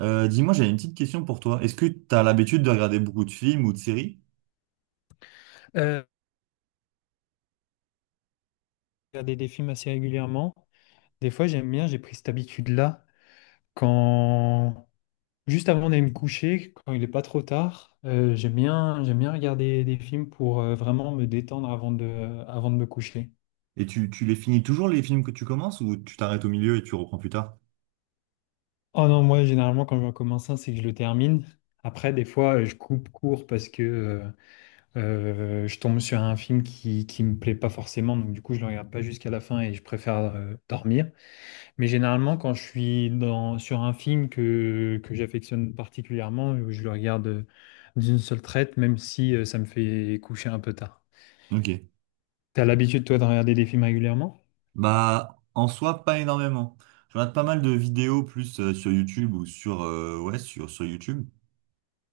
Dis-moi, j'ai une petite question pour toi. Est-ce que tu as l'habitude de regarder beaucoup de films ou de séries? Euh, regarder des films assez régulièrement. Des fois, j'aime bien, j'ai pris cette habitude-là. Quand juste avant d'aller me coucher, quand il n'est pas trop tard, j'aime bien regarder des films pour vraiment me détendre avant de me coucher. Et tu les finis toujours les films que tu commences ou tu t'arrêtes au milieu et tu reprends plus tard? Oh non, moi, généralement, quand je commence un, c'est que je le termine. Après, des fois, je coupe court parce que je tombe sur un film qui me plaît pas forcément. Donc, du coup, je le regarde pas jusqu'à la fin et je préfère dormir. Mais généralement, quand je suis sur un film que j'affectionne particulièrement, je le regarde d'une seule traite, même si ça me fait coucher un peu tard. Ok. T'as l'habitude, toi, de regarder des films régulièrement? Bah, en soi, pas énormément. Je regarde pas mal de vidéos plus sur YouTube ou sur, ouais, sur YouTube.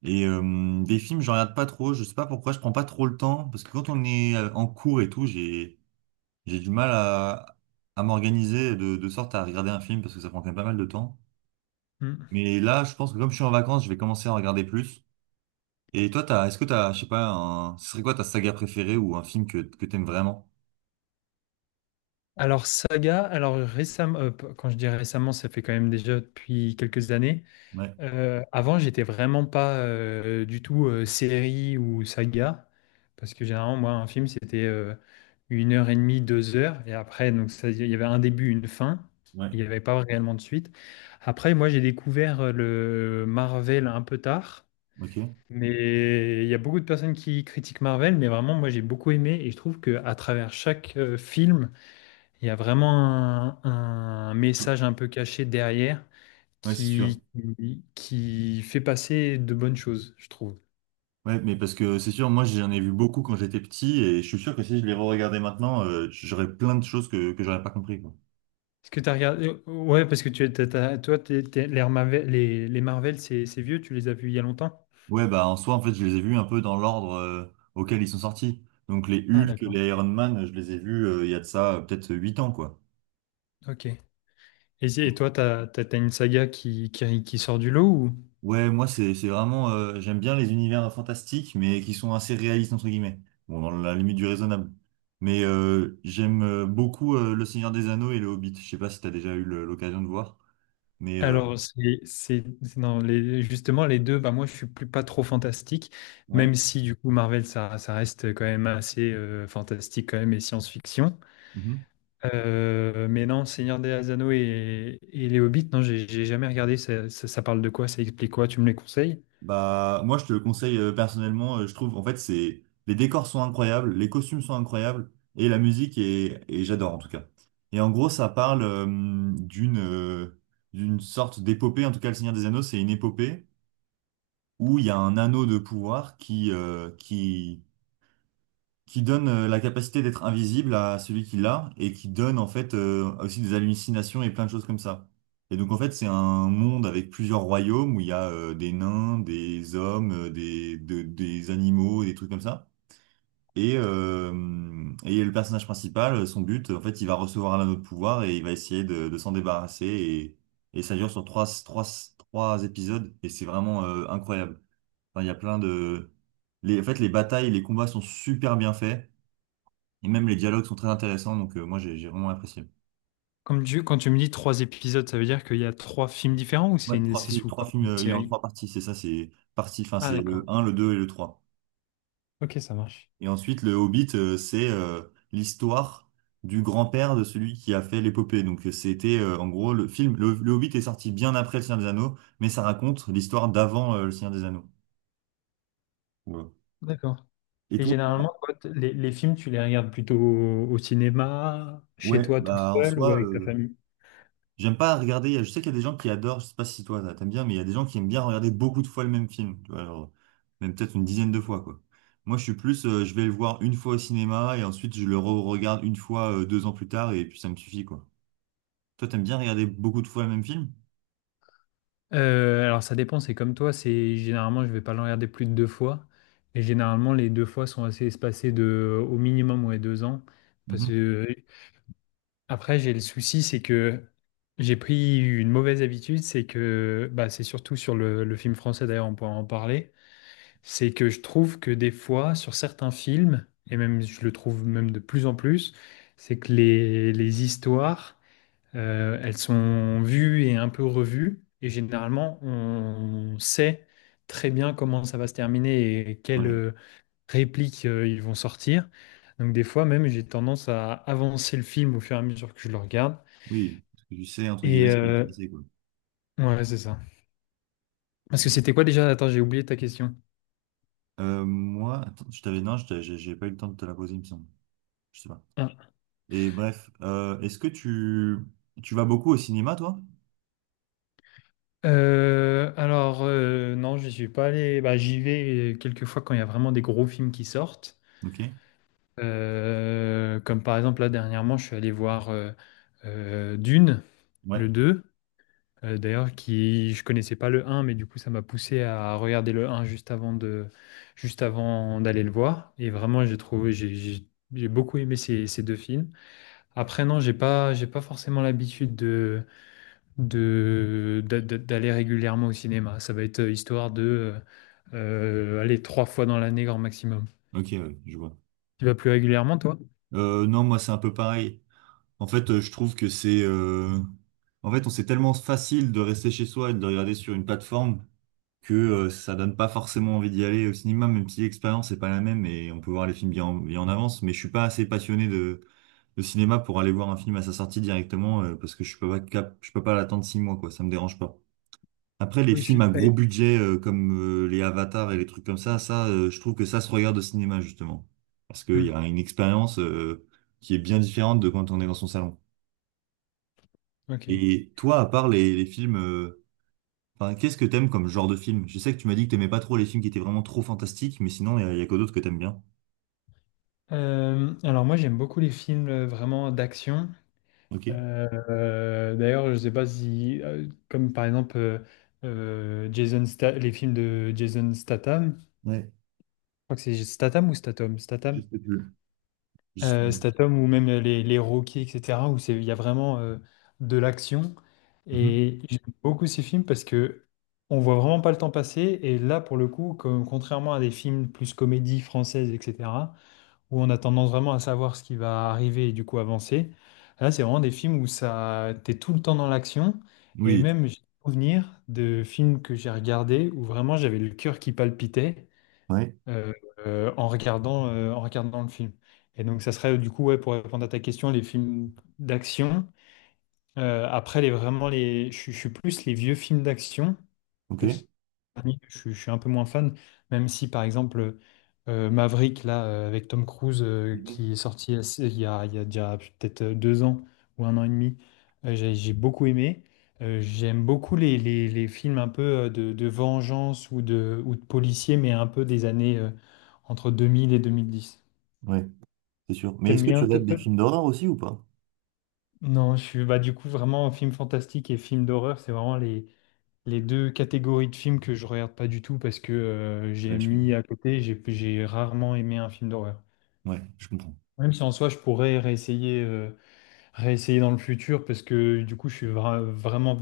Et des films, je regarde pas trop. Je sais pas pourquoi, je prends pas trop le temps. Parce que quand on est en cours et tout, j'ai du mal à m'organiser de sorte à regarder un film parce que ça prend quand même pas mal de temps. Hmm. Mais là, je pense que comme je suis en vacances, je vais commencer à en regarder plus. Et toi, est-ce que t'as, je sais pas, un, ce serait quoi ta saga préférée ou un film que t'aimes vraiment? Alors, saga, alors récemment, quand je dis récemment, ça fait quand même déjà depuis quelques années. Ouais, Avant, j'étais vraiment pas du tout série ou saga, parce que généralement, moi, un film, c'était 1 heure et demie, 2 heures, et après, donc ça, il y avait un début, une fin, il ouais, n'y avait pas réellement de suite. Après, moi, j'ai découvert le Marvel un peu tard, ok. mais il y a beaucoup de personnes qui critiquent Marvel, mais vraiment, moi, j'ai beaucoup aimé, et je trouve que à travers chaque film, il y a vraiment un message un peu caché derrière Ouais, c'est sûr. qui fait passer de bonnes choses, je trouve. Ouais, mais parce que c'est sûr, moi j'en ai vu beaucoup quand j'étais petit et je suis sûr que si je les re-regardais maintenant, j'aurais plein de choses que j'aurais pas compris, quoi. Est-ce que tu as regardé? Ouais, parce que tu, t'as- t'as- toi, t'es- t'es- les Marvel, les Marvel, c'est vieux, tu les as vus il y a longtemps? Ouais, bah en soi, en fait, je les ai vus un peu dans l'ordre auquel ils sont sortis. Donc les Ah, Hulk, d'accord. les Iron Man, je les ai vus il y a de ça peut-être 8 ans, quoi. Ok. Et toi, t'as une saga qui sort du lot ou? Ouais, moi c'est vraiment j'aime bien les univers fantastiques mais qui sont assez réalistes entre guillemets. Bon, dans la limite du raisonnable. Mais j'aime beaucoup Le Seigneur des Anneaux et Le Hobbit. Je sais pas si tu as déjà eu l'occasion de voir, mais Alors, non, justement, les deux, bah, moi, je suis plus pas trop fantastique, même ouais. si, du coup, Marvel, ça reste quand même assez fantastique quand même et science-fiction. Mhm. Mais non, Seigneur des Anneaux et les Hobbits, non, j'ai jamais regardé. Ça parle de quoi? Ça explique quoi? Tu me les conseilles? Bah moi je te le conseille personnellement, je trouve en fait c'est les décors sont incroyables, les costumes sont incroyables et la musique est et j'adore en tout cas. Et en gros, ça parle d'une sorte d'épopée, en tout cas Le Seigneur des Anneaux, c'est une épopée où il y a un anneau de pouvoir qui donne la capacité d'être invisible à celui qui l'a et qui donne en fait aussi des hallucinations et plein de choses comme ça. Et donc en fait c'est un monde avec plusieurs royaumes où il y a des nains, des hommes, des animaux, des trucs comme ça. Et, euh, et le personnage principal, son but, en fait, il va recevoir un anneau de pouvoir et il va essayer de s'en débarrasser. Et ça dure sur trois épisodes et c'est vraiment incroyable. Enfin, il y a plein de... Les, en fait, les batailles, les combats sont super bien faits. Et même les dialogues sont très intéressants. Donc, moi, j'ai vraiment apprécié. Quand tu me dis trois épisodes, ça veut dire qu'il y a trois films différents ou Ouais, c'est sous trois forme films, d'une il est en série? trois parties. C'est ça, c'est partie, enfin, Ah, c'est d'accord. le Ok, un le 2 et le trois. Ok, ça marche. Et ensuite, le Hobbit, c'est l'histoire du grand-père de celui qui a fait l'épopée. Donc, c'était, en gros, le film... le Hobbit est sorti bien après Le Seigneur des Anneaux, mais ça raconte l'histoire d'avant Le Seigneur des Anneaux. Ouais. D'accord. Et Et toi? Bah, généralement, toi, les films, tu les regardes plutôt au cinéma, chez ouais, toi tout bah en seul ou soi, avec ta famille? j'aime pas regarder, je sais qu'il y a des gens qui adorent, je sais pas si toi t'aimes bien, mais il y a des gens qui aiment bien regarder beaucoup de fois le même film, tu vois, genre, même peut-être une dizaine de fois, quoi. Moi, je suis plus, je vais le voir une fois au cinéma et ensuite je le re-regarde une fois, 2 ans plus tard et puis ça me suffit, quoi. Toi, t'aimes bien regarder beaucoup de fois le même film? Alors ça dépend, c'est comme toi, c'est généralement je vais pas le regarder plus de 2 fois et généralement les 2 fois sont assez espacées de au minimum, ouais, 2 ans parce Mhm. que après j'ai le souci, c'est que j'ai pris une mauvaise habitude, c'est que, bah, c'est surtout sur le film français d'ailleurs, on pourra en parler, c'est que je trouve que des fois sur certains films et même je le trouve même de plus en plus, c'est que les histoires elles sont vues et un peu revues. Et généralement, on sait très bien comment ça va se terminer et quelles Ouais, répliques ils vont sortir. Donc des fois même, j'ai tendance à avancer le film au fur et à mesure que je le regarde. oui, parce que tu sais, entre Et guillemets, ce qui va se euh, passer, quoi. ouais, c'est ça. Parce que Ouais. c'était quoi déjà? Attends, j'ai oublié ta question. Moi, attends, je t'avais, non, je t'ai- j'ai pas eu le temps de te la poser, il me semble. Je sais pas. Ah. Et bref, est-ce que tu vas beaucoup au cinéma, toi? Non, je suis pas allé. Bah, j'y vais quelques fois quand il y a vraiment des gros films qui sortent. Ok. Comme par exemple, là, dernièrement, je suis allé voir Dune, le Ouais. deux, d'ailleurs, qui je connaissais pas le un, mais du coup, ça m'a poussé à regarder le un juste juste avant d'aller le voir. Et vraiment, j'ai trouvé, j'ai beaucoup aimé ces deux films. Après, non, j'ai pas forcément l'habitude d'aller régulièrement au cinéma. Ça va être histoire de aller 3 fois dans l'année, grand maximum. Ok, ouais, je vois. Tu vas plus régulièrement, toi? Non, moi c'est un peu pareil. En fait, je trouve que c'est... en fait, on c'est tellement facile de rester chez soi et de regarder sur une plateforme que ça donne pas forcément envie d'y aller au cinéma, même si l'expérience n'est pas la même et on peut voir les films bien en avance. Mais je suis pas assez passionné de cinéma pour aller voir un film à sa sortie directement parce que je peux pas cap... je peux pas l'attendre 6 mois, quoi. Ça me dérange pas. Après, les Oui, je films à suis. gros Eh. budget comme les Avatars et les trucs comme ça, je trouve que ça se regarde au cinéma justement, parce qu'il y Hmm, a une expérience qui est bien différente de quand on est dans son salon. ok. Et toi, à part les films, enfin, qu'est-ce que t'aimes comme genre de film? Je sais que tu m'as dit que t'aimais pas trop les films qui étaient vraiment trop fantastiques, mais sinon, il y, a y a que d'autres que t'aimes bien. Alors moi j'aime beaucoup les films vraiment d'action. Ok. D'ailleurs je sais pas si comme par exemple les films de Jason Statham, je Ouais. crois que c'est Statham ou Statham, Je Statham, sais plus. Je- Statham ou même les Rocky etc. où c'est il y a vraiment de l'action Mhm. et j'aime beaucoup ces films parce que on voit vraiment pas le temps passer et là pour le coup contrairement à des films plus comédie française etc. où on a tendance vraiment à savoir ce qui va arriver et du coup avancer. Là, c'est vraiment des films où ça, t'es tout le temps dans l'action. Et Oui. Tu- même, j'ai des souvenirs de films que j'ai regardés où vraiment j'avais le cœur qui palpitait Ouais. euh, en regardant le film. Et donc, ça serait du coup, ouais, pour répondre à ta question, les films d'action. Après, vraiment, les, je suis plus les vieux films d'action. Ok. Titanic, je suis un peu moins fan, même si par exemple Maverick, là, avec Tom Cruise, Mhm. qui est sorti il y a déjà peut-être 2 ans ou 1 an et demi, j'ai beaucoup aimé. J'aime beaucoup les films un peu de vengeance ou ou de policiers, mais un peu des années entre 2000 et 2010. Ouais, c'est sûr. Mais est-ce T'aimes que tu bien? toi- regardes des toi films d'horreur aussi ou pas? non, je suis bah, du coup vraiment film fantastique et film d'horreur, c'est vraiment les deux catégories de films que je regarde pas du tout parce que j'ai Ouais, je mis comprends. à côté, j'ai rarement aimé un film d'horreur. Ouais, je comprends. Même si en soi je pourrais réessayer dans le futur parce que du coup je suis vraiment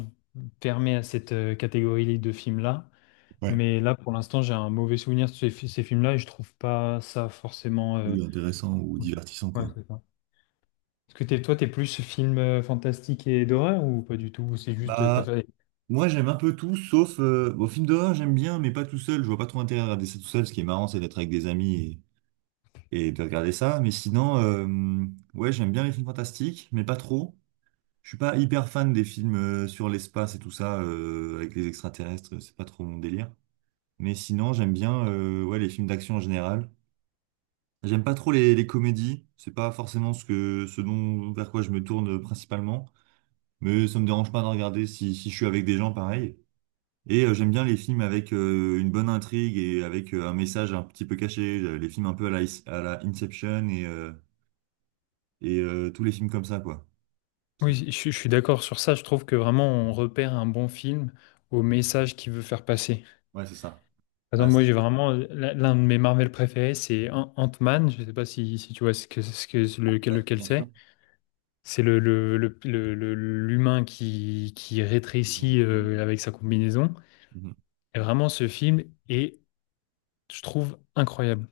fermé à cette catégorie de films-là. Ouais. Mais là pour l'instant j'ai un mauvais souvenir de ces films-là et je trouve pas ça forcément Oui, intéressant ou cool. divertissant, Ouais, quoi. c'est ça. Est-ce que toi t'es plus film fantastique et d'horreur ou pas du tout? Ou c'est juste t'as Bah, fait. moi j'aime un peu tout, sauf bon, film d'horreur j'aime bien, mais pas tout seul. Je vois pas trop intérêt à regarder ça tout seul. Ce qui est marrant, c'est d'être avec des amis et de regarder ça. Mais sinon, ouais, j'aime bien les films fantastiques, mais pas trop. Je suis pas hyper fan des films sur l'espace et tout ça avec les extraterrestres. C'est pas trop mon délire. Mais sinon, j'aime bien ouais les films d'action en général. J'aime pas trop les comédies. C'est pas forcément ce que ce dont vers quoi je me tourne principalement. Mais ça me dérange pas de regarder si je suis avec des gens pareil. Et j'aime bien les films avec une bonne intrigue et avec un message un petit peu caché, les films un peu à la Inception et tous les films comme ça, quoi. Oui, Qui... je suis d'accord sur ça. Je trouve que vraiment on repère un bon film au message qu'il veut faire passer. Ouais, c'est ça. Par Bah, exemple, moi si. j'ai vraiment l'un de mes Marvel préférés, c'est Ant-Man. Je sais pas si tu vois lequel, Ouais, lequel bien sûr. c'est. C'est l'humain qui C'est une rétrécit fourmi, ouais. avec sa combinaison. Mhm. Et vraiment, ce film est, je trouve, incroyable.